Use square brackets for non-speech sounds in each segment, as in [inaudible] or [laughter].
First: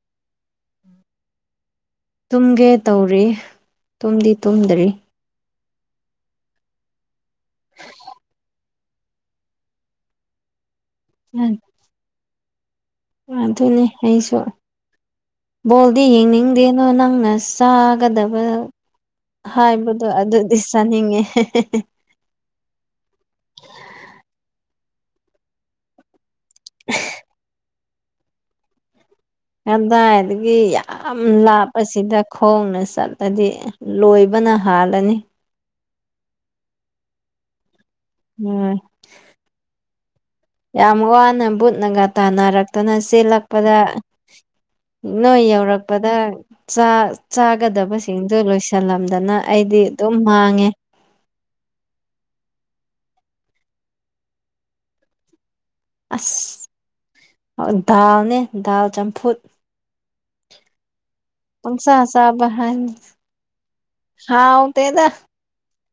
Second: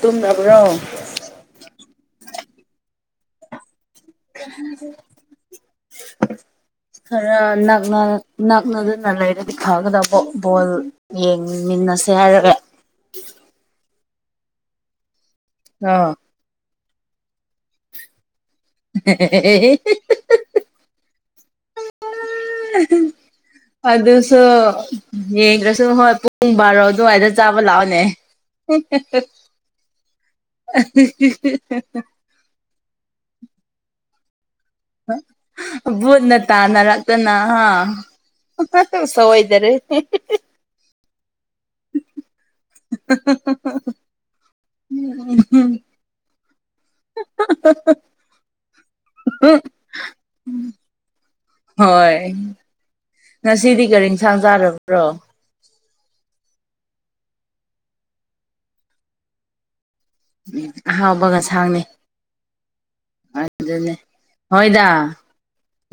ꯇꯨꯝꯃꯕ꯭ꯔꯣ꯫ ꯇꯨꯝꯒꯦ ꯇꯧꯔꯤ꯫ ꯇꯨꯝꯗꯤ ꯇꯨꯝꯗ꯭ꯔꯤ [unintelligible] ꯈꯔ ꯅꯛꯅ ꯅꯛꯅꯗꯨꯅ ꯂꯩꯔꯗꯤ ꯐꯒꯗꯕ ꯕꯣꯜ ꯌꯦꯡꯃꯤꯟꯅꯁꯦ ꯍꯥꯏꯔꯒ꯫ ꯑꯗꯨꯅꯦ ꯑꯩꯁꯨ ꯑ ꯕꯣꯜꯗꯤ ꯌꯦꯡꯅꯤꯡ ꯗꯦꯅꯣ ꯅꯪꯅ ꯆꯥꯒꯗꯕ ꯍꯥꯏꯕꯗꯣ ꯑꯗꯨ ꯏꯁ ꯆꯅꯤꯡꯉꯦ꯫ ꯑꯗꯨꯁꯨ ꯌꯦꯗ꯭ꯔꯁꯨ ꯍꯣꯏ ꯄꯨꯡ ꯕꯥꯔꯣ ꯑꯗꯨꯋꯥꯏꯗ ꯆꯥꯕ ꯂꯥꯛꯑꯣꯅꯦ꯫ ꯀꯗꯥꯏꯗꯒꯤ ꯌꯥꯝ ꯂꯥꯞꯄꯁꯤꯗ꯫ ꯈꯣꯡꯅ ꯆꯠꯂꯗꯤ ꯂꯣꯏꯕꯅ ꯍꯥꯜꯂꯅꯤ꯫ ꯚꯨꯠꯅ ꯇꯥꯟꯅꯔꯛꯇꯅ ꯍꯥ ꯎꯝ ꯁꯑꯣꯏꯗꯔꯦ ꯌꯥꯝ ꯋꯥꯅ ꯕꯨꯨꯠꯅꯒ ꯇꯥꯟꯅꯔꯛꯇꯅ ꯆꯦꯜꯂꯛꯄꯗ꯫ ꯅꯣꯏ ꯌꯧꯔꯛꯄꯗ꯫ ꯆꯥꯒꯗꯕꯁꯤꯡꯗꯣ ꯂꯣꯏꯁꯤꯜꯂꯝꯗꯅ ꯑꯩꯗꯤ ꯑꯗꯨꯝ ꯃꯥꯡꯉꯦ꯫ ꯍꯣꯏ ꯉꯁꯤꯗꯤ ꯀꯔꯤꯁꯥꯡ ꯆꯥꯔꯕ꯭ꯔꯣ꯫ ꯑꯁ ꯗꯥꯜꯅꯦ ꯗꯥꯜ ꯆꯝꯐꯨꯠ꯫ ꯑꯍꯥꯎꯕ ꯉꯁꯥꯡꯅꯤ ꯄꯨꯟꯁ ꯆꯥꯕ ꯍꯥꯏ ꯑꯗꯨꯅꯦ ꯍꯣꯏꯗ ꯁꯥꯎꯗꯦꯗ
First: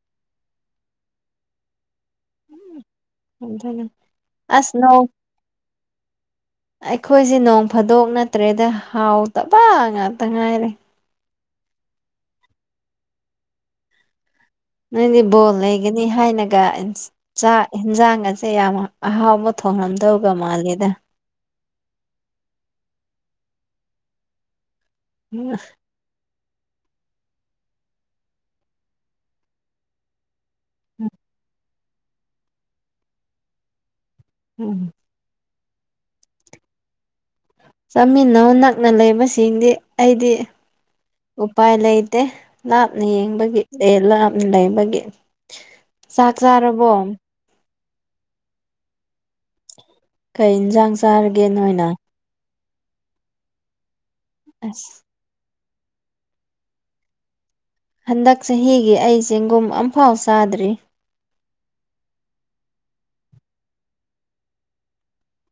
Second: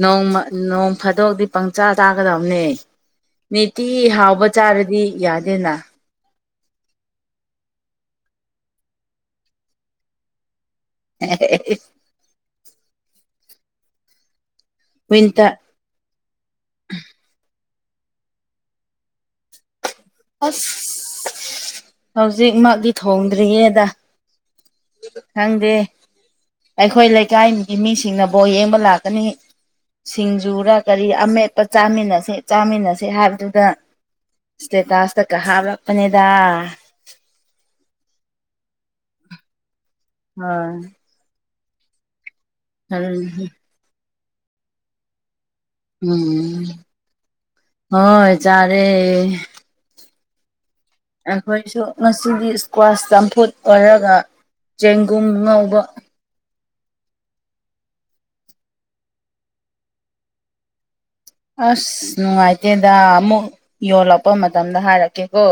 ꯅꯣꯡꯃ ꯅꯣꯡ ꯐꯥꯗꯣꯛꯗꯤ꯫ ꯄꯪꯆꯥ ꯆꯥꯒꯗꯕꯅꯦ ꯑꯗꯨꯅ ꯅꯤꯇꯤ ꯍꯥꯎꯕ ꯑꯁ ꯆꯥꯔꯗꯤ ꯅꯣꯡ ꯌꯥꯗꯦꯅ꯫ ꯑꯩꯈꯣꯏꯁꯦ ꯅꯣꯡ ꯐꯥꯗꯣꯛ ꯅꯠꯇ꯭ꯔꯦꯗ ꯍꯥꯎꯇꯕ ꯉꯥꯛꯇ ꯉꯥꯏꯔꯦ꯫ ꯎ [unintelligible] ꯅꯣꯏꯗꯤ ꯋꯤꯟꯇꯔ ꯕꯣꯜ ꯂꯩꯒꯅꯤ ꯍꯥꯏꯅꯒ ꯆꯥꯛ ꯌꯦꯟꯁꯥꯡ ꯑꯁꯦ ꯌꯥꯝ ꯑꯍꯥꯎꯕ ꯊꯣꯡꯉꯝꯗꯧꯒ ꯃꯥꯜꯂꯦꯗ꯫ ꯍꯧꯖꯤꯛꯃꯛꯗꯤ ꯊꯣꯡꯗ꯭ꯔꯤꯌꯦꯗ꯫ ꯈꯪꯗꯦ ꯑꯩꯈꯣꯏ ꯂꯩꯀꯥꯏꯒꯤ ꯃꯤꯁꯤꯡꯅꯕꯨꯣ ꯌꯦꯡꯕ ꯂꯥꯛꯀꯅꯤ꯫ ꯁꯤꯡꯖꯨꯔ ꯀꯔꯤ ꯑꯃꯦꯠꯄ ꯆꯥꯃꯤꯟꯅꯁꯦ ꯆꯥꯃꯤꯟꯅꯁꯦ ꯍꯥꯏꯕꯗꯨꯗ꯫ ꯏꯁꯇꯦꯇꯁ ꯀꯥ ꯍꯥꯕꯄꯅꯦꯗ ꯆꯥꯃꯤꯟꯅꯧ ꯅꯛꯅ ꯂꯩꯕꯁꯤꯡꯗꯤ ꯑꯩꯗꯤ ꯍꯣꯏ ꯎꯄꯥꯏ ꯂꯩꯇꯦ꯫ ꯂꯥꯞꯅ ꯌꯦꯡꯕꯒꯤ ꯑꯦ ꯂꯥꯞꯅ ꯂꯩꯕꯒꯤ꯫ ꯆꯥꯛ ꯎꯝ ꯆꯥꯔꯕꯣ ꯍꯣꯏ ꯆꯥꯔꯦ꯫ ꯀꯩ ꯏꯟꯁꯥꯡ ꯆꯥꯔꯒꯦ ꯑꯩꯈꯣꯏꯁꯨ ꯅꯣꯏꯅ ꯉꯁꯤꯗꯤ ꯏꯁꯀ꯭ꯋꯥꯁ ꯆꯝꯐꯨꯠ ꯑꯣꯏꯔꯒ ꯑꯁ ꯆꯦꯡꯒꯨꯝ ꯉꯧꯕ꯫ ꯍꯟꯗꯛ ꯆꯍꯤꯒꯤ ꯑꯩ ꯆꯦꯡꯒꯨꯝ ꯑꯝꯐꯥꯎ ꯆꯥꯗ꯭ꯔꯤ꯫ ꯑꯁ ꯅꯨꯡꯉꯥꯏꯇꯦꯗ ꯑꯃꯨꯛ ꯌꯣꯜꯂꯛꯄ ꯃꯇꯝꯗ ꯍꯥꯏꯔꯛꯀꯦꯀꯣ꯫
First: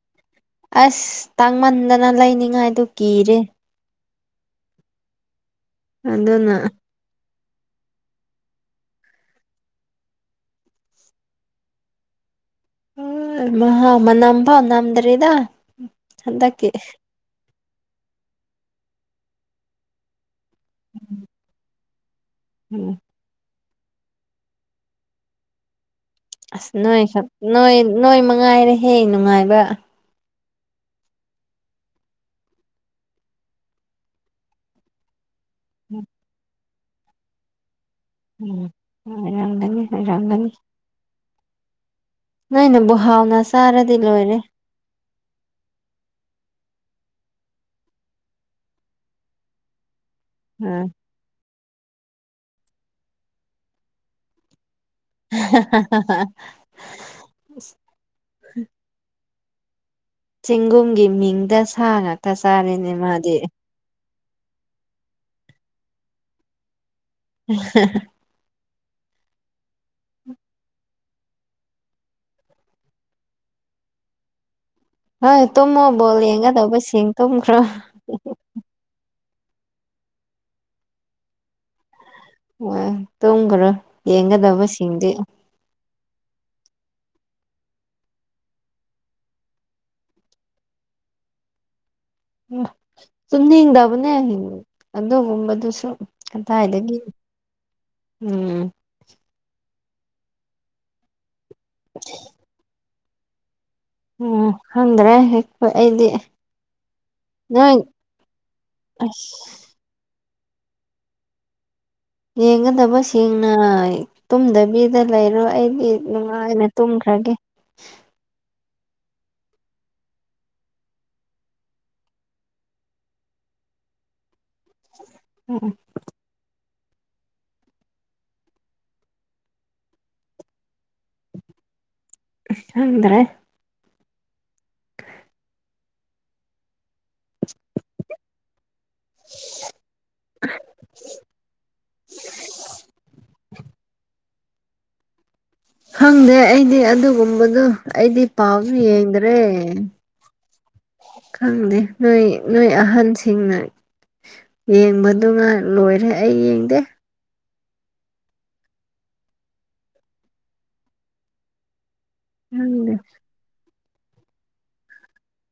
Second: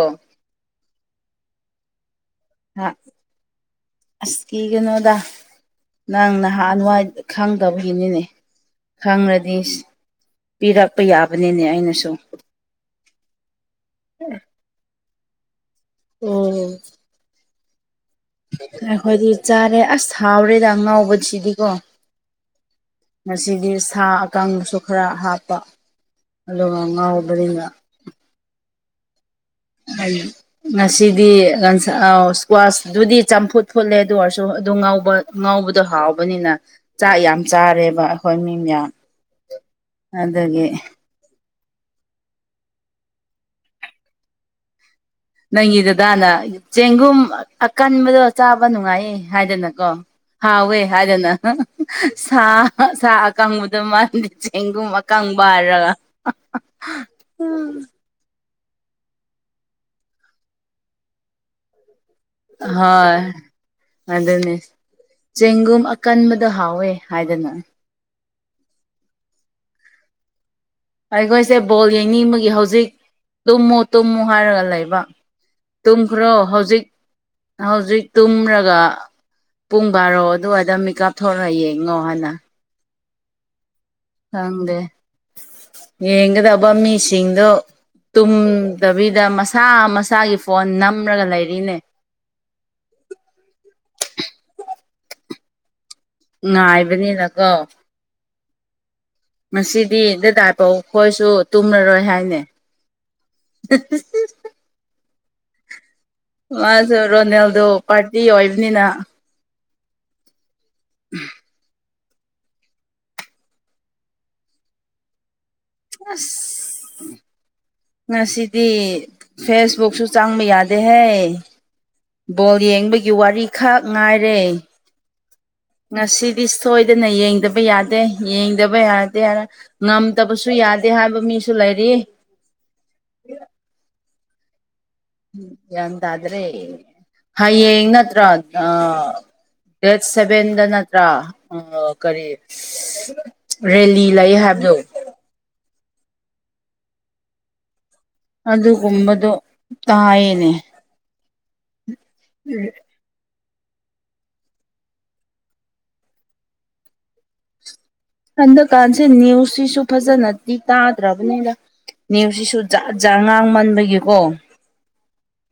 ꯑꯁ ꯇꯥꯡꯃꯟꯗꯅ ꯂꯩꯅꯤꯡꯉꯥꯏꯗꯨ ꯀꯤꯔꯦ꯫ ꯑꯁ ꯀꯤ ꯀꯩꯅꯣꯗ ꯅꯪ ꯑꯗꯨꯅ ꯅꯍꯥꯟ ꯋꯥꯏ ꯈꯪꯗꯕꯒꯤꯅꯤꯅꯦ ꯈꯪꯂꯉꯗꯤ ꯄꯤꯔꯛꯄ ꯌꯥꯕꯅꯤꯅꯦ ꯑꯩꯅꯁꯨ꯫ ꯃꯅꯥꯝꯕ ꯅꯝꯗꯔꯤꯗ ꯍꯟꯗꯛꯀꯤ꯫ ꯎꯝ ꯑꯩꯈꯣꯏꯗꯤ ꯆꯥꯔꯦ ꯑꯁ ꯊꯥꯎꯔꯦꯗ ꯉꯥꯎꯕꯁꯤꯗꯤꯀꯣ꯫ ꯎꯝ꯫ ꯉꯁꯤꯒꯤ ꯁꯥ ꯑꯀꯪꯕꯁꯨ ꯈꯔ ꯍꯥꯞꯄ꯫ ꯑꯁ ꯑꯗꯨꯒ ꯅꯣꯏ ꯉꯥꯎꯕꯅꯤꯅ ꯅꯣꯏ ꯅꯣꯏ ꯃꯉꯥꯏꯔꯦ ꯍꯦ ꯅꯨꯡꯉꯥꯏꯕ ꯎꯝ ꯉꯁꯤꯗꯤ ꯏꯁꯀ꯭ꯋꯥꯁꯇꯗꯤ ꯆꯝꯐꯨꯠ ꯐꯨꯠꯂꯦ ꯑꯗꯨ ꯑꯣꯏꯔꯁꯨ ꯑꯗꯨ ꯉꯥꯎꯕ ꯉꯧꯕꯗꯣ ꯍꯥꯎꯕꯅꯤꯅ ꯆꯥꯛ ꯌꯥꯝ ꯆꯥꯔꯦꯕ ꯑꯩꯈꯣꯏ ꯃꯤ ꯎꯝ ꯌꯥꯝ ꯑꯣꯏꯔꯝꯒꯅꯤ ꯑꯣꯏꯔꯝꯒꯅꯤ ꯑꯗꯒꯤ ꯅꯣꯏꯅꯦꯕꯨ ꯍꯥꯎꯅ ꯆꯥꯔꯗꯤ ꯂꯣꯏꯔꯦ ꯅꯪꯒꯤ ꯗꯗꯥꯅ ꯆꯦꯡꯒꯨꯝ ꯑꯀꯟꯕꯗꯣ ꯆꯥꯕ ꯅꯨꯡꯉꯥꯏꯌꯦ ꯍꯥꯏꯗꯅꯀꯣ ꯍꯥꯎꯋꯦ ꯎꯝ ꯍꯥꯏꯗꯅ ꯁꯥ ꯁꯥ ꯑꯀꯪꯕꯗ ꯃꯥꯜꯂꯤ ꯆꯦꯡꯒꯨꯝ ꯀꯪꯕ ꯍꯥꯏꯔꯒ ꯎꯝ ꯆꯦꯡꯒꯨꯝꯒꯤ ꯃꯤꯡꯗ ꯁꯥꯉꯛ ꯍꯣꯏ ꯑꯗꯨꯅꯦ ꯆꯦꯡꯒꯨꯝ ꯑꯀꯟꯕꯗꯣ ꯍꯥꯎꯋꯦ ꯍꯥꯏꯗꯅ [unintelligible] ꯑꯩꯈꯣꯏꯁꯦ ꯕꯣꯜ ꯌꯦꯡꯅꯤꯡꯕꯒꯤ ꯍꯧꯖꯤꯛ ꯇꯨꯝꯃꯨ ꯇꯨꯝꯃꯨ ꯍꯥꯏꯔꯒ ꯂꯩꯕ ꯍꯣꯏ ꯇꯨꯝꯃꯣ ꯕꯣ ꯇꯨꯝꯈ꯭ꯔꯣ ꯍꯧꯖꯤꯛ ꯌꯦꯡꯒꯗꯧꯕꯁꯤꯡꯦꯡ ꯇꯨꯝꯈ꯭ꯔꯣ ꯍꯧꯖꯤꯛ ꯇꯨꯝꯔꯒ ꯄꯨꯡ ꯕꯥꯔꯣ ꯑꯗꯨꯋꯥꯏꯗ ꯃꯤꯀꯑꯞ ꯊꯣꯛꯣꯔꯛꯑ ꯌꯦꯡꯉꯣ ꯍꯥꯟꯅ ꯑꯣ ꯇꯨꯡꯒ꯭ꯔꯣ ꯈꯪꯗꯦ ꯌꯦꯡꯒꯗꯕ ꯃꯤꯁꯤꯡꯗꯣ ꯇꯨꯝꯗꯕꯤꯗ ꯃꯁꯥ-ꯃꯁꯥꯒꯤ ꯐꯣꯟ ꯅꯝꯔꯒ ꯂꯩꯔꯤꯅꯦ꯫ ꯇꯨꯝꯅꯤꯡꯗꯕꯅꯦ ꯑꯗꯨꯒꯨꯝꯕꯗꯨꯁꯨ꯫ ꯀꯗꯥꯏꯗꯒꯤ ꯉꯥꯏꯕꯅꯤꯅꯀꯣ ꯎꯝ꯫ ꯉꯁꯤꯗꯤ ꯗꯗꯥꯐꯥꯎ ꯃꯈꯣꯏꯁꯨ ꯇꯨꯝꯃꯔꯣꯏ ꯍꯥꯏꯅꯦ꯫ ꯎꯝ ꯈꯪꯗꯔꯦ ꯑꯩꯈꯣꯏ ꯑꯩꯗꯤ꯫ ꯃꯥꯁꯨ ꯔꯣꯅꯦꯜꯗꯣ ꯅꯪ ꯄꯥꯔꯇꯤ ꯑꯣꯏꯕꯅꯤꯅ꯫ ꯑꯁ ꯎꯝ꯫ ꯌꯦꯡꯒꯗꯕꯁꯤꯡꯅ ꯇꯨꯝꯗꯕꯤꯗ ꯂꯩꯔꯣ ꯑꯩꯗꯤ꯫ ꯅꯨꯡꯉꯥꯏꯅ ꯇꯨꯝꯈ꯭ꯔꯒꯦ ꯑꯁ꯫ ꯉꯁꯤꯗꯤ ꯐꯦꯁꯕꯨꯛꯁꯨ ꯆꯥꯡꯕ ꯌꯥꯗꯦꯍꯦ꯫ ꯕꯣꯜ ꯌꯦꯡꯕꯒꯤ ꯋꯥꯔꯤꯈꯛ ꯉꯥꯏꯔꯦ꯫ ꯎꯝ ꯎꯝ꯫ ꯉꯁꯤꯗꯤ ꯁꯣꯏꯗꯅ ꯌꯦꯡꯗꯕ ꯌꯥꯗꯦ ꯌꯦꯡꯗꯕ ꯌꯥꯗꯦ ꯍꯥꯏꯅ꯫ ꯉꯝꯗꯕꯁꯨ ꯌꯥꯗꯦ ꯍꯥꯏꯕ ꯃꯤꯁꯨ ꯂꯩꯔꯤ꯫ ꯈꯪꯗꯔꯦ꯫ ꯎꯝ ꯒ꯭ꯌꯥꯟꯇꯗ꯭ꯔꯦ ꯍꯌꯦꯡ ꯅꯠꯇꯔꯥ ꯑ꯫ ꯗꯦꯠ ꯁꯚꯦꯟꯗ ꯅꯠꯇ꯭ꯔꯥ ꯑ ꯀꯔꯤ꯫ ꯔꯦꯂꯤ ꯂꯩ ꯍꯥꯏꯕꯗꯨ꯫ ꯈꯪꯗꯦ ꯑꯩꯗꯤ ꯑꯗꯨꯒꯨꯝꯕꯗꯨ ꯑꯩꯗꯤ ꯄꯥꯎꯁꯨ ꯑꯗꯨꯒꯨꯝꯕꯗꯣ ꯌꯦꯡꯗ꯭ꯔꯦ꯫ ꯇꯥꯏꯌꯦꯅꯦ ꯈꯪꯗꯦ ꯅꯣꯏ ꯅꯣꯏ ꯑꯍꯟꯁꯤꯡꯅ꯫ ꯌꯦꯡꯕꯗꯨ ꯉ ꯂꯣꯏꯔꯦ ꯑꯩ ꯌꯦꯡꯗꯦ꯫ ꯍꯟꯗꯛꯀꯥꯟꯁꯦ ꯅꯤꯌꯨꯁꯁꯤꯁꯨ ꯐꯖꯅꯗꯤ ꯇꯥꯗ꯭ꯔꯕꯅꯤꯅ꯫ ꯅꯤꯌꯨꯁ ꯁꯤꯁꯨ ꯈꯪꯗꯦ ꯖꯥꯠ-ꯖꯥꯠ ꯉꯥꯡꯃꯟꯕꯒꯤꯀꯣ꯫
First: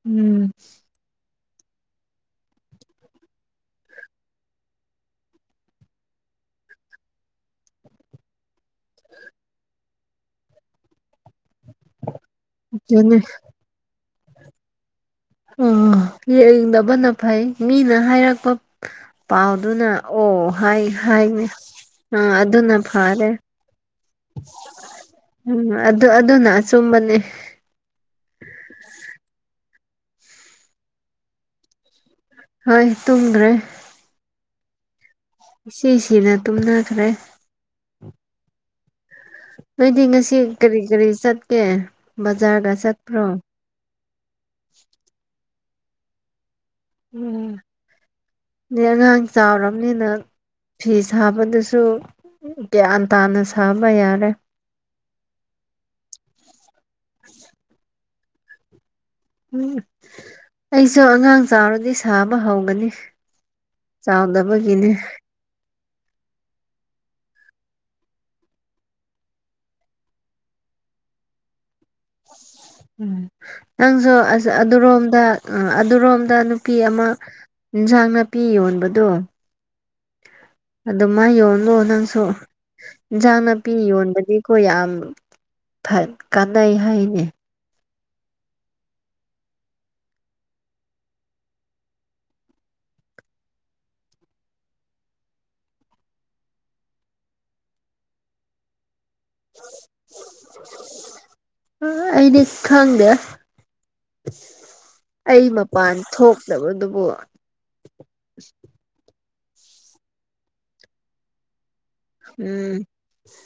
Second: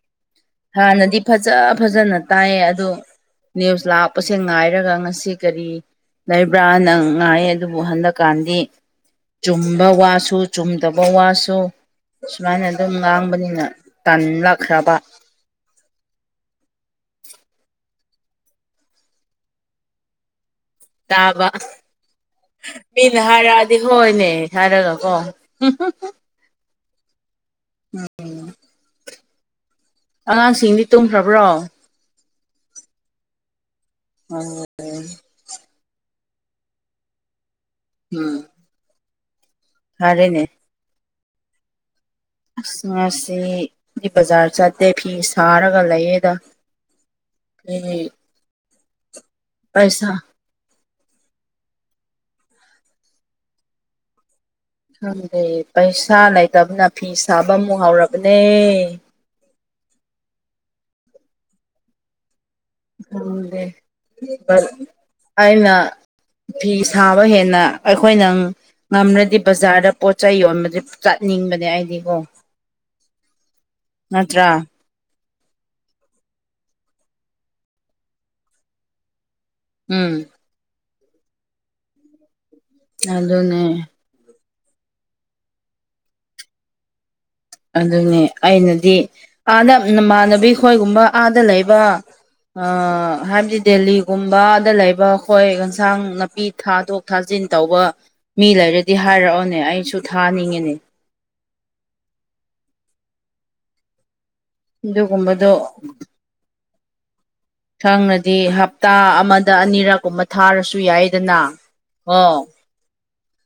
ꯎꯝ꯫ ꯍꯥꯟꯅꯗꯤ ꯐꯖ-ꯐꯖꯅ ꯇꯥꯏꯌꯦ ꯑꯗꯨ꯫ ꯅꯤꯌꯨꯁ ꯂꯥꯛꯄꯁꯦ ꯉꯥꯏꯔꯒ ꯉꯁꯤ ꯀꯔꯤ꯫ ꯂꯩꯕ꯭ꯔꯥꯅ ꯉꯥꯏ ꯑꯗꯨꯕꯨ ꯍꯟꯗꯛꯀꯥꯟꯗꯤ꯫ ꯆꯨꯝꯕ ꯋꯥꯁꯨ-ꯆꯨꯝꯗꯕ ꯋꯥꯁꯨ꯫ ꯁꯨ ꯁꯨꯃꯥꯏꯅ ꯑꯗꯨꯝ ꯑꯗꯨꯅꯦ ꯉꯥꯡꯕꯅꯤꯅ ꯇꯥꯟꯂꯛꯈ꯭ꯔꯕ꯫ ꯎꯝ ꯌꯦꯡꯗꯕꯅ ꯐꯩ ꯃꯤꯅ ꯍꯥꯏꯔꯛꯄ꯫ ꯄꯥꯎꯗꯨꯅ ꯑꯣ ꯍꯥꯏ꯫ ꯍꯥꯏꯅꯦ ꯇꯥꯕ꯫ ꯑꯥ ꯑꯗꯨꯅ ꯃꯤꯅ ꯐꯔꯦ ꯍꯥꯏꯔꯛꯑꯗꯤ ꯍꯣꯏꯅꯦ ꯍꯥꯏꯔꯒꯀꯣ꯫ ꯆꯨꯝꯕꯅꯦ꯫ ꯎꯝ꯫ [inaudible] ꯑꯉꯥꯡꯁꯤꯡꯗꯤ ꯇꯨꯝꯈ꯭ꯔꯕ꯭ꯔꯣ꯫ ꯍꯣꯏ ꯇꯨꯝꯒꯔꯦ꯫ ꯎꯝ꯫ ꯎꯝ꯫ ꯏꯁꯤꯁꯤꯅ ꯇꯨꯝꯅꯈ꯭ꯔꯦ꯫ ꯎꯝ꯫ ꯅꯣꯏꯗꯤ ꯉꯁꯤ ꯐꯔꯦꯅꯦ ꯀꯔꯤ ꯀꯔꯤ ꯆꯠꯀꯦ ꯕꯖꯥꯔꯗ ꯆꯠꯄ꯭ꯔꯣ꯫ ꯑꯩ ꯕꯥꯖꯔ ꯆꯠꯇꯦ ꯐꯤ ꯁꯔꯒ ꯂꯩꯌꯦꯗ ꯐꯤ꯫ ꯑ ꯑꯉꯥꯡ ꯆꯥꯎꯔꯕꯅꯤꯅ꯫ ꯄꯩꯁꯥ ꯐꯤ ꯁꯥꯕꯗꯨꯁꯨ ꯒ꯭ꯌꯥꯟ ꯇꯥꯅ ꯁꯥꯕ ꯌꯥꯔꯦ꯫ ꯈꯪꯗꯦ ꯄꯩꯁꯥ ꯂꯩꯇꯕꯅ ꯐꯤ ꯁꯥꯕ ꯑꯃꯨꯛ ꯍꯥꯎꯔꯕꯅꯦ꯫ ꯎꯝ ꯑꯩꯁꯨ ꯑꯉꯥꯡ ꯆꯥꯎꯔꯗꯤ ꯁꯥꯕ ꯍꯧꯒꯅꯤ꯫ ꯈꯪꯗꯦ ꯆꯥꯎꯗꯕꯒꯤꯅꯦ ꯑꯩꯅ꯫ ꯐꯤ ꯁꯥꯕ ꯍꯦꯟꯅ ꯑꯩꯈꯣꯏꯅꯪ꯫ ꯉꯝ꯭ꯔꯗꯤ ꯕꯖꯥꯔꯗ ꯄꯣꯠꯆ ꯌꯣꯟꯕꯗꯤ ꯆꯠꯅꯤꯡꯕꯅꯦ ꯑꯩꯗꯤꯀꯣ ꯎꯝ ꯅꯪꯁꯨ ꯅꯠꯇ꯭ꯔꯥ ꯑꯗꯨꯔꯣꯝꯗ ꯑꯥ ꯑꯗꯨꯔꯣꯝꯗ ꯅꯨꯄꯤ ꯑꯃ ꯏꯟꯖꯥꯡ ꯅꯥꯄꯤ ꯌꯣꯟꯕꯗꯣ ꯎꯝ ꯑ ꯃꯥ ꯌꯣꯂꯣ ꯅꯪꯁꯨ ꯏꯟꯁꯥꯡ ꯅꯥꯄꯤ ꯑꯗꯨꯅꯦ ꯌꯣꯟꯕꯒꯤ ꯑꯩꯈꯣꯏ ꯌꯥꯝ ꯀꯥꯟꯅꯩ ꯍꯥꯏꯅꯤ ꯑꯗꯨꯅꯦ ꯑꯩꯅꯗꯤ ꯑꯥꯗ ꯅꯃꯥꯟꯅꯕꯤ ꯈꯈꯣꯏꯒꯨꯝꯕ ꯑꯥꯗ ꯂꯩꯕ ꯍꯥꯏꯕꯗꯤ ꯗꯦꯜꯂꯤꯒꯨꯝꯕꯗ ꯂꯩꯕ ꯑꯩꯈꯣꯏ ꯌꯦꯟꯁꯥꯡ ꯅꯥꯄꯤ ꯊꯥꯗꯣꯛ ꯊꯥꯖꯤꯤꯟ ꯇꯧꯕ ꯃꯤ ꯂꯩꯔꯗꯤ ꯍꯥꯏꯔꯛꯑꯣꯅꯦ ꯑꯩꯁꯨ ꯊꯥꯅꯤꯡꯉꯤꯅꯦ ꯑꯩꯗꯤ ꯈꯪꯗꯦ ꯑꯩ ꯑꯗꯨꯒꯨꯝꯕꯗꯣ ꯃꯄꯥꯟ ꯊꯣꯛꯇꯕꯗꯨꯕꯨ ꯁꯪꯅꯗꯤ ꯍꯞꯇꯥ ꯑꯃꯗ ꯑꯅꯤꯔꯛ ꯀꯨꯝꯕ ꯊꯥꯔꯁꯨ ꯌꯥꯏꯗꯅ ꯑꯣ ꯎꯝ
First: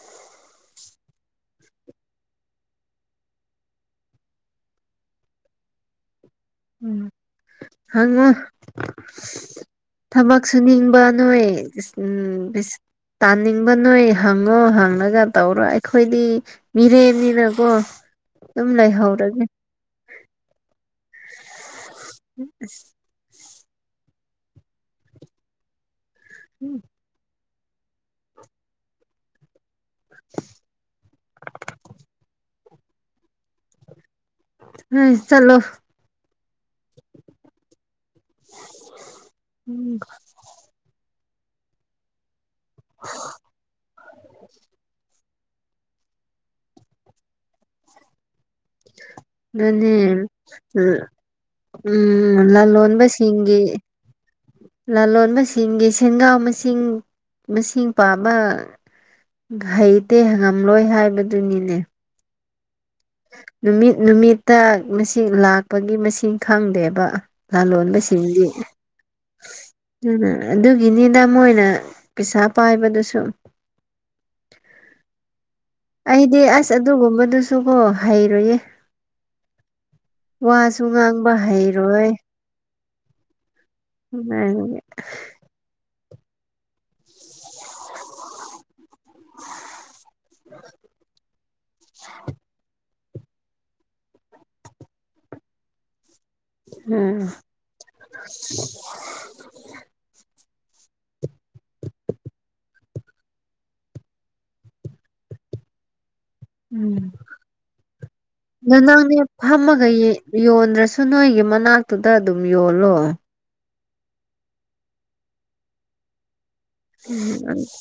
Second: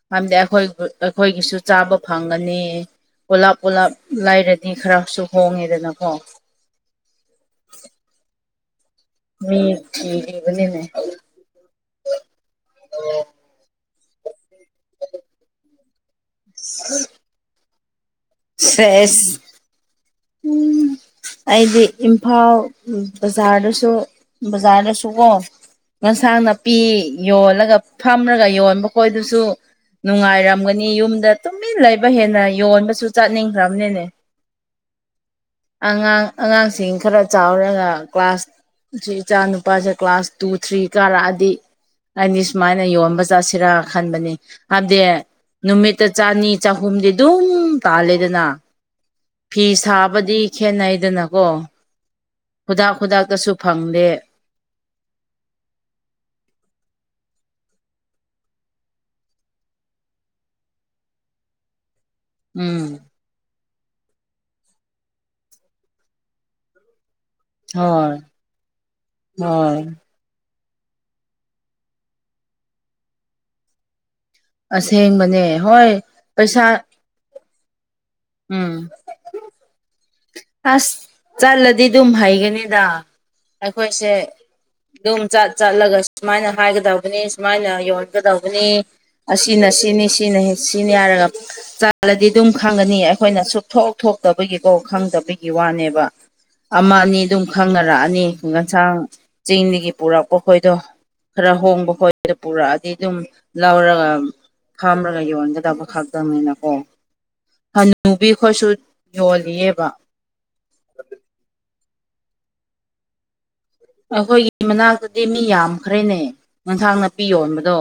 ꯍꯥꯏꯕꯗꯤ ꯑꯩꯈꯣꯏ ꯑꯩꯈꯣꯏꯒꯤꯁꯨ ꯆꯥꯕ ꯐꯪꯒꯅꯤ ꯄꯣꯂꯥꯞ ꯄꯣꯂꯥꯞ ꯂꯥꯏꯔꯗꯤ ꯈꯔꯁꯨ ꯍꯣꯡꯉꯦꯗꯅꯀꯣ ꯎꯝ ꯍꯉ ꯃꯤ ꯊꯕꯛ ꯊꯤꯔꯤꯕꯅꯤꯅꯦ ꯁꯨꯅꯤꯡꯕ ꯅꯣꯏ ꯎꯝꯤꯁ ꯇꯥꯅꯤꯡꯕ ꯅꯣꯏ ꯍꯪꯉꯣ ꯍꯪꯉꯒ ꯇꯧꯔꯣ ꯑꯩ ꯑꯩꯈꯣꯏꯗꯤ ꯃꯤꯔꯦꯟꯅꯤꯅꯀꯣ ꯑꯗꯨꯝ ꯂꯩꯍꯧꯔꯒꯦ ꯎꯝ ꯑꯩꯗꯤ ꯏꯝꯐꯥꯜ ꯎ ꯕꯖꯥꯔꯗꯁꯨ ꯕꯖꯥꯔꯗꯁꯨꯀꯣ ꯉꯟꯁꯥꯡ ꯅꯥꯄꯤ ꯌꯣꯜꯂꯒ ꯐꯝꯔꯒ ꯌꯣꯟꯕ ꯈꯣꯏꯗꯨꯁꯨ ꯅꯨꯡꯉꯥꯏꯔꯝꯒꯅꯤ ꯌꯨꯝꯗ ꯇꯨꯃꯤꯟ ꯂꯩꯕ ꯍꯦꯟꯅ ꯌꯣꯟꯕꯁꯨ ꯆꯥꯅꯤꯡꯈ꯭ꯔꯕꯅꯤꯅꯦ ꯎꯝ ꯆꯂꯣ ꯑꯉꯥꯡ ꯑꯉꯥꯡꯁꯤꯡ ꯈꯔ ꯆꯥꯎꯔꯒ ꯀ꯭ꯂꯥꯁꯁꯤ ꯏꯆꯥ ꯅꯨꯨꯄꯥꯁꯦ ꯀ꯭ꯂꯥꯁ ꯇꯨ ꯊ꯭ꯔꯤ ꯀꯥꯔꯛꯑꯗꯤ ꯍꯥꯏꯅꯤ ꯁꯨꯃꯥꯏꯅ ꯌꯣꯟꯕ ꯆꯠꯁꯤꯔꯥ ꯈꯟꯕꯅꯤ ꯍꯥꯏꯕꯗꯤ ꯅꯨꯃꯤꯠꯇ ꯆꯅꯤ ꯆꯍꯨꯝꯗꯤ ꯑꯗꯨꯝ ꯇꯥꯜꯂꯦꯗꯅ ꯐꯤ ꯃꯅꯤ ꯁꯥꯕꯗꯤ ꯎꯝ ꯈꯦꯠꯅꯩꯗꯅꯀꯣ ꯎꯝ ꯈꯨꯗꯥꯛ ꯈꯨꯗꯥꯛꯇꯁꯨ ꯂꯂꯣꯟꯣꯟꯕꯁꯤꯡꯦ ꯐꯪꯗꯦ ꯂꯣꯕꯒꯤ ꯁꯦꯟꯒꯥꯎ ꯃꯁꯤꯡ ꯃꯁꯤꯡ ꯄꯥꯕ ꯍꯩꯇꯦ ꯍꯪꯉꯝꯂꯣꯏ ꯍꯥꯏꯕꯗꯨꯅꯤꯅꯦ ꯎꯝ ꯅꯨꯃꯤꯠ ꯅꯨꯃꯤꯠꯇ ꯃꯁꯤ ꯂꯥꯛꯄꯒꯤ ꯃꯁꯤꯡ ꯈꯪꯗꯦꯕ ꯂꯥ ꯂꯣꯟꯕ ꯍꯣꯏ ꯁꯤꯗꯤꯅ ꯍꯣꯏ ꯑꯗꯨꯒꯤꯅꯤꯗ ꯃꯣꯏꯅ ꯄꯩꯁꯥ ꯄꯥꯏꯕꯗꯨꯁꯨ ꯑꯁꯦꯡꯕꯅꯦ ꯍꯣꯏ ꯑꯩꯗꯤ ꯄꯩꯁꯥ ꯑꯁ ꯑꯗꯨꯒꯨꯝꯕꯗꯨꯁꯨ ꯀꯣ ꯍꯩꯔꯣꯏꯌꯦ ꯎꯝ ꯋꯥꯁꯨ ꯑꯁ ꯉꯥꯡꯕ ꯆꯠꯂꯗꯤ ꯑꯗꯨꯝ ꯍꯩꯔꯣꯏ ꯍꯩꯒꯅꯤꯗ ꯑꯩꯈꯣꯏꯁꯦ ꯎꯝ ꯑꯗꯨꯝ ꯆꯠ ꯆꯠꯂꯒ ꯁꯨꯃꯥꯏꯅ ꯍꯥꯏꯒꯗꯧꯕꯅꯤ ꯁꯨꯃꯥꯏꯅ ꯌꯣꯟꯒꯗꯧꯕꯅꯤ ꯑꯁꯤꯅ ꯁꯤꯅꯤ ꯁꯤꯅꯤ ꯁꯤꯅꯤ ꯍꯥꯏꯔꯒ ꯆꯥꯠꯂꯗꯤ ꯑꯗꯨꯝ ꯈꯪꯒꯅꯤ ꯑꯩꯈꯣꯏꯅ ꯁꯨꯛꯊꯣꯛ ꯊꯣꯛꯇꯕꯒꯤꯀꯣ ꯈꯪꯗꯕꯒꯤ ꯋꯥꯅꯦꯕ ꯑꯃ ꯑꯅꯤ ꯑꯗꯨꯝ ꯈꯪꯅꯔꯛꯑꯅꯤ ꯈꯨꯡꯒꯟꯁꯥꯡ ꯆꯤꯡꯗꯒꯤ ꯄꯨꯔꯛꯄ ꯈꯣꯏꯗꯣ ꯈꯔ ꯍꯣꯡꯕ ꯍꯣꯏꯗ ꯄꯨꯔꯛꯑꯗꯤ ꯑꯗꯨꯝ ꯂꯧꯔꯒ ꯐꯝꯔꯒ ꯌꯣꯟꯒꯗꯕ ꯈꯛꯇꯪꯅꯤꯅꯀꯣ ꯍꯅꯨꯕꯤ ꯈꯣꯏꯁꯨ ꯅꯅꯪꯗꯤ ꯌꯣꯜꯂꯤꯌꯦꯕ ꯐꯝꯃꯒ ꯌꯣꯟꯗ꯭ꯔꯁꯨ ꯅꯣꯏꯒꯤ ꯃꯅꯥꯛꯇꯨꯗ ꯑꯗꯨꯝ ꯌꯣꯜꯂꯣ ꯑꯩꯈꯣꯏꯒꯤ ꯃꯅꯥꯛꯇꯗꯤ ꯃꯤ ꯌꯥꯝꯈ꯭ꯔꯦꯅꯦ ꯌꯦꯟꯁꯥꯡ ꯅꯥꯄꯤ ꯎꯝ ꯌꯣꯟꯕꯗꯣ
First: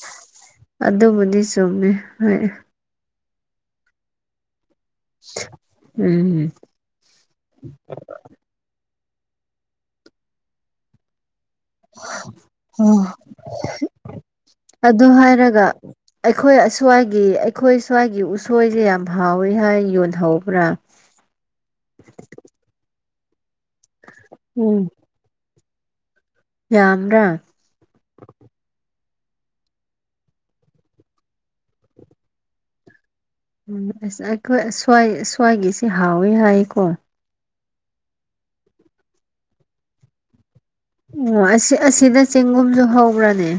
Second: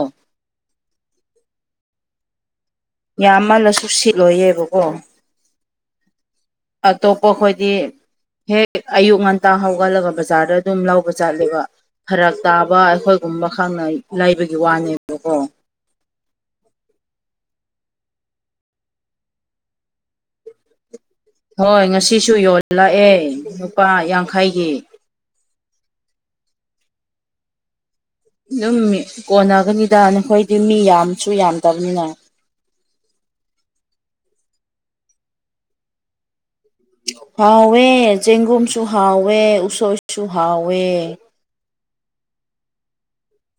ꯑꯗꯨꯕꯨꯗꯤ ꯆꯨꯝꯃꯦ ꯍꯣꯏ ꯌꯥꯝꯃꯜꯂꯁꯨ ꯁꯤꯠꯂꯣꯏꯌꯦꯕꯀꯣ ꯎꯝ ꯑꯇꯣꯞꯄꯈꯣꯏꯗꯤ ꯍꯦꯛ ꯑꯌꯨꯛ ꯉꯟꯇꯥ ꯍꯧꯒꯠꯂꯒ ꯕꯖꯥꯔꯗ ꯑꯗꯨꯝ ꯂꯧꯕ ꯆꯠꯂꯦꯕ ꯐꯔꯛ ꯇꯥꯕ ꯑꯣ ꯑꯩꯈꯣꯏꯒꯨꯝꯕ ꯈꯛꯅ ꯂꯩꯕꯒꯤ ꯑꯗꯨ ꯋꯥꯅꯦꯕꯀꯣ ꯍꯥꯏꯔꯒ ꯑꯩꯈꯣꯏ ꯑꯁ꯭ꯋꯥꯏꯒꯤ ꯑꯩꯈꯣꯏ ꯁ꯭ꯋꯥꯏꯒꯤ ꯎꯁꯣꯏꯁꯦ ꯌꯥꯝ ꯍꯥꯎꯋꯤ ꯍꯥꯏ ꯌꯣꯟꯍꯧꯕ꯭ꯔꯥ ꯍꯣꯏ ꯉꯁꯤꯁꯨ ꯌꯣꯜꯂꯛꯑꯦ ꯂꯨꯄꯥ ꯌꯥꯡꯈꯩꯒꯤ ꯌꯝꯕꯔꯥ ꯑꯗꯨꯝ ꯀꯣꯟꯅꯒꯅꯤꯗ ꯅꯈꯣꯏꯗꯤ ꯃꯤ ꯌꯥꯝꯁꯨ ꯌꯥꯝꯗꯕꯅꯤꯅ ꯎꯝ ꯑꯁ ꯑꯩꯈꯣꯏꯁ꯭ꯋꯥꯏꯒꯤꯁꯤ ꯍꯥꯎꯋꯦ ꯍꯥꯏꯌꯦꯀꯣ ꯍꯥꯎꯋꯦ ꯆꯦꯡꯒꯨꯝꯁꯨ ꯍꯥꯎꯋꯦ ꯎꯁꯣꯏꯁꯨ ꯍꯥꯎꯋꯦ ꯑꯣ ꯑꯁꯤ ꯑꯁꯤꯗ ꯆꯦꯡꯒꯨꯝꯁꯨ ꯍꯧꯕ꯭ꯔꯅꯦ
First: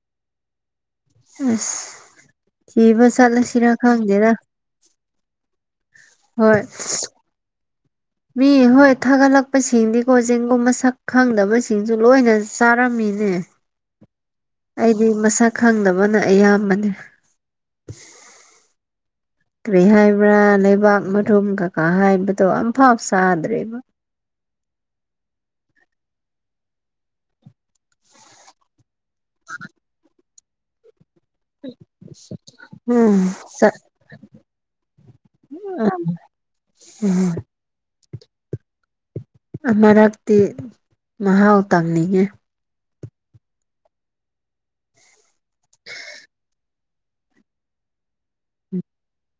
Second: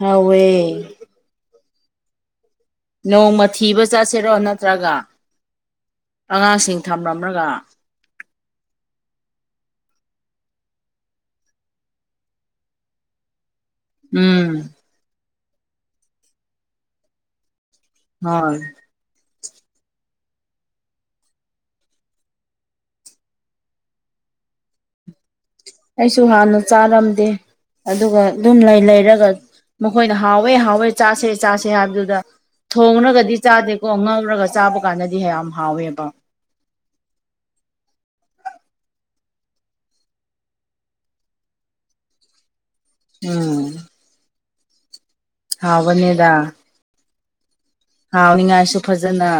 ꯍꯧꯋꯦ ꯑꯁ ꯊꯤꯕ ꯅꯣꯡꯃ ꯆꯠꯂꯁꯤꯔꯥ ꯊꯤꯕ ꯆꯥꯁꯤꯔꯣ ꯈꯪꯗꯦꯗ ꯅꯠꯇ꯭ꯔꯒ ꯍꯣꯏ ꯑꯉꯥꯡꯁꯤꯡ ꯊꯝꯂꯝꯂꯒ ꯃꯤ ꯍꯣꯏ ꯊꯥꯒꯠꯂꯛꯄꯁꯤꯡꯗꯤꯀꯣ ꯆꯦꯡꯒꯨꯝ ꯃꯁꯛ ꯈꯪꯗꯕꯁꯤꯡꯁꯨ ꯂꯣꯏꯅ ꯆꯥꯔꯝꯃꯤꯅꯦ ꯎꯝ ꯑꯩꯗꯤ ꯃꯁꯛ ꯈꯪꯗꯕꯅ ꯑꯌꯥꯝꯕꯅꯦ ꯍꯣꯏ ꯀꯔꯤ ꯍꯥꯏꯕ꯭ꯔꯥ ꯂꯩꯕꯥꯛ ꯃꯔꯨꯝ ꯀꯀꯥ ꯍꯥꯏꯕꯗꯣ ꯑꯝꯐꯥꯎ ꯆꯗ꯭ꯔꯦꯕ ꯑꯩꯁꯨ ꯍꯥꯟꯅ ꯆꯥꯔꯝꯗꯦ ꯑꯗꯨꯒ ꯑꯗꯨꯝ ꯂꯩ ꯂꯩꯔꯒ ꯃꯈꯣꯏꯅ ꯍꯥꯥꯎꯋꯦ ꯍꯥꯎꯋꯦ ꯆꯥꯁꯦ ꯆꯥꯁꯦ ꯍꯥꯏꯕꯗꯨꯗ ꯎꯝ ꯊꯣꯡꯔꯒꯗꯤ ꯆꯥꯗꯦꯀꯣ ꯉꯧꯔꯒ ꯆꯥꯕ ꯀꯥꯟꯗꯗꯤ ꯌꯥꯝ ꯍꯥꯎꯋꯦꯕ ꯎꯝ ꯃꯔꯛꯇꯤ ꯃꯍꯥꯎ ꯇꯪꯅꯤꯡꯉꯦ ꯎꯝ ꯍꯥꯥꯎꯕꯅꯦꯗ ꯍꯥꯎꯅꯤꯡꯉꯥꯏꯁꯨ ꯐꯖꯅ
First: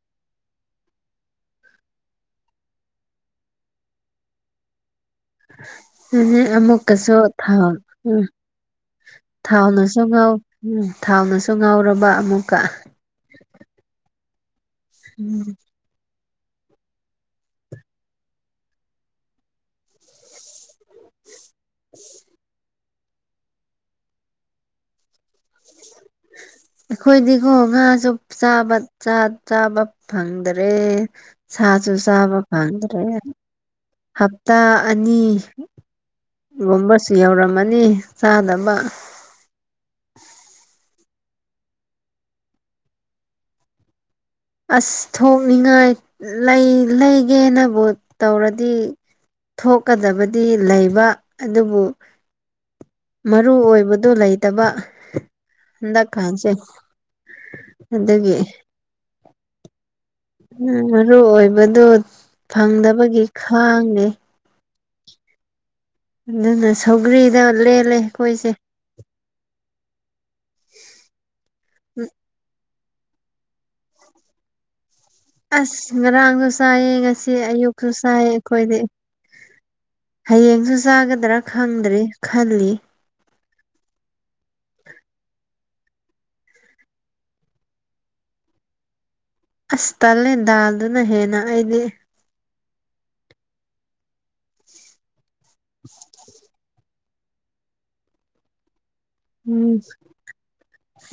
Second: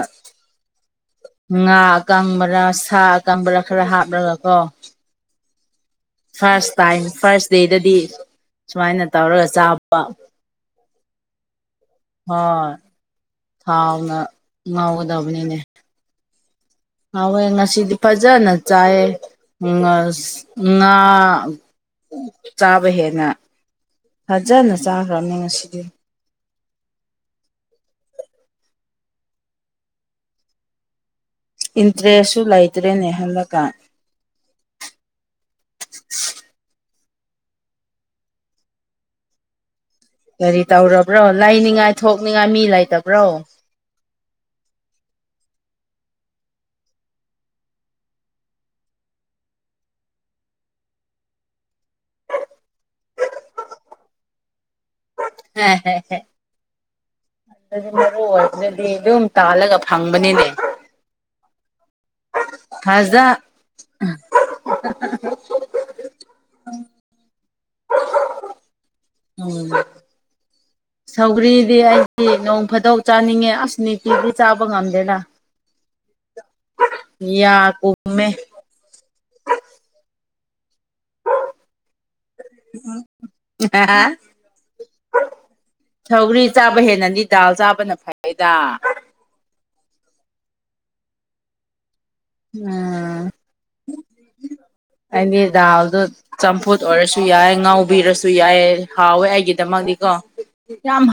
ꯉꯥ ꯑꯀꯪꯕꯔ ꯁꯥ ꯑꯀꯪꯕꯔꯥ ꯈꯔ ꯍꯥꯞꯂꯒ ꯀꯣ [unintelligible] ꯐꯥꯔꯁ ꯇꯥꯏꯝ ꯑꯃꯨꯛꯀꯁꯨ ꯐꯥꯔꯁ ꯊꯥꯎ ꯗꯦꯗꯗꯤ ꯎꯝ ꯁꯨꯃꯥꯏꯅ ꯇꯧꯔꯒ ꯆꯥꯕ ꯊꯥꯎꯅꯁꯨ ꯉꯧ ꯎꯝ ꯊꯥꯎꯅꯁꯨ ꯉꯥꯎꯔꯕ ꯑꯃꯨꯛꯀ ꯍꯣꯏ ꯊꯥꯎꯅ ꯎꯝ ꯉꯧꯒꯗꯕꯅꯤꯅꯦ ꯍꯥꯎꯋꯦ ꯉꯁꯤꯗꯤ ꯐꯖꯅ ꯆꯥꯏꯌꯦ ꯉꯥ [unintelligible] ꯆꯥꯛ ꯐꯕ ꯍꯦꯟꯅ ꯐꯖꯅ ꯆꯥꯈ꯭ꯔꯕꯅꯤ ꯉꯁꯤꯗꯤ ꯑꯩꯈꯣꯏꯗꯤꯀꯣ ꯉꯥꯁꯨ ꯆꯥꯕ ꯆꯥꯕ ꯐꯪꯗ꯭ꯔꯦ ꯁꯥꯁꯨ ꯆꯥꯕ ꯏꯟꯇꯔꯦꯁꯁꯨ ꯐꯪꯗ꯭ꯔꯦ ꯂꯩꯇ꯭ꯔꯦꯅꯦ ꯍꯟꯗꯛꯀ ꯍꯥꯞꯇꯥ ꯑꯅꯤ ꯒꯨꯝꯕꯁꯨ ꯌꯧꯔꯝꯃꯅꯤ ꯆꯥꯗꯅꯕ ꯀꯔꯤ ꯇꯧꯔꯕ꯭ꯔꯣ ꯂꯩꯅꯤꯡꯉꯥꯏ ꯊꯣꯛꯅꯤꯡꯉꯥꯏ ꯃꯤ ꯂꯩꯇꯕ꯭ꯔꯣ ꯑꯁ ꯊꯣꯛꯅꯤꯡꯉꯥꯏ ꯂꯩ ꯂꯩꯒꯦꯅꯕꯨ ꯇꯧꯔꯗꯤ ꯊꯣꯛꯀꯗꯕꯗꯤ ꯂꯩꯕ ꯑꯗꯨꯕꯨ ꯃꯔꯨ ꯑꯣꯏꯕꯗꯨ ꯂꯩꯇꯕ ꯍꯟꯗꯛ ꯈꯥꯟꯖꯩ ꯑꯗꯨ ꯃꯔꯨ ꯑꯣꯏꯗꯨꯅꯗꯤ ꯑꯗꯨꯝ ꯇꯥꯜꯂꯒ ꯐꯪꯕꯅꯤ ꯎꯝ ꯃꯔꯨ ꯑꯣꯏꯕꯗꯨ ꯐꯪꯗꯕꯒꯤ ꯐꯖ ꯈꯥꯡꯉꯦ ꯑꯗꯨꯅ ꯁꯧꯒ꯭ꯔꯤꯗ ꯂꯦꯜꯂꯦ ꯑꯩꯈꯣꯏꯁꯦ ꯎꯝ ꯁꯧꯒ꯭ꯔꯤꯗꯤ ꯑꯩꯗꯤ ꯅꯣꯡ ꯐꯥꯗꯧ ꯆꯥꯅꯤꯡꯉꯦ ꯑꯁ ꯄꯤꯤꯗꯤ ꯆꯥꯕ ꯉꯝꯗꯦꯅ ꯑꯁ ꯉꯔꯥꯡꯁꯨ ꯆꯥꯏꯌꯦ ꯉꯁꯤ ꯌꯥ ꯑꯌꯨꯛꯁꯨ ꯀꯨꯝꯃꯦ ꯆꯥꯏꯌꯦ ꯑꯩꯈꯣꯏꯗꯤ ꯍꯌꯦꯡꯁꯨ ꯆꯥꯒꯗ꯭ꯔꯥ ꯈꯪꯗ꯭ꯔꯔꯤ ꯈꯜꯂꯤ ꯍꯥ [inaudible] ꯁꯧꯒꯔꯤ ꯆꯥꯕ ꯍꯦꯟꯅꯗꯤ ꯗꯥꯜ ꯆꯥꯕꯅ ꯐꯩꯗ ꯑꯁ ꯇꯜꯂꯦ ꯗꯥꯜꯗꯨꯅ ꯍꯦꯟꯅ ꯑꯩꯗꯤ ꯎꯝ ꯑꯗꯤ ꯗꯥꯎꯗ ꯆꯝꯄꯨ ꯑꯣꯏꯔꯁꯨ ꯌꯥꯏ ꯉꯥꯎꯕꯤꯔꯁꯨ ꯌꯥꯏ ꯍꯥꯎꯋꯦ ꯎꯝ ꯑꯩꯒꯤꯗꯃꯗꯤꯀꯣ ꯌꯥꯝ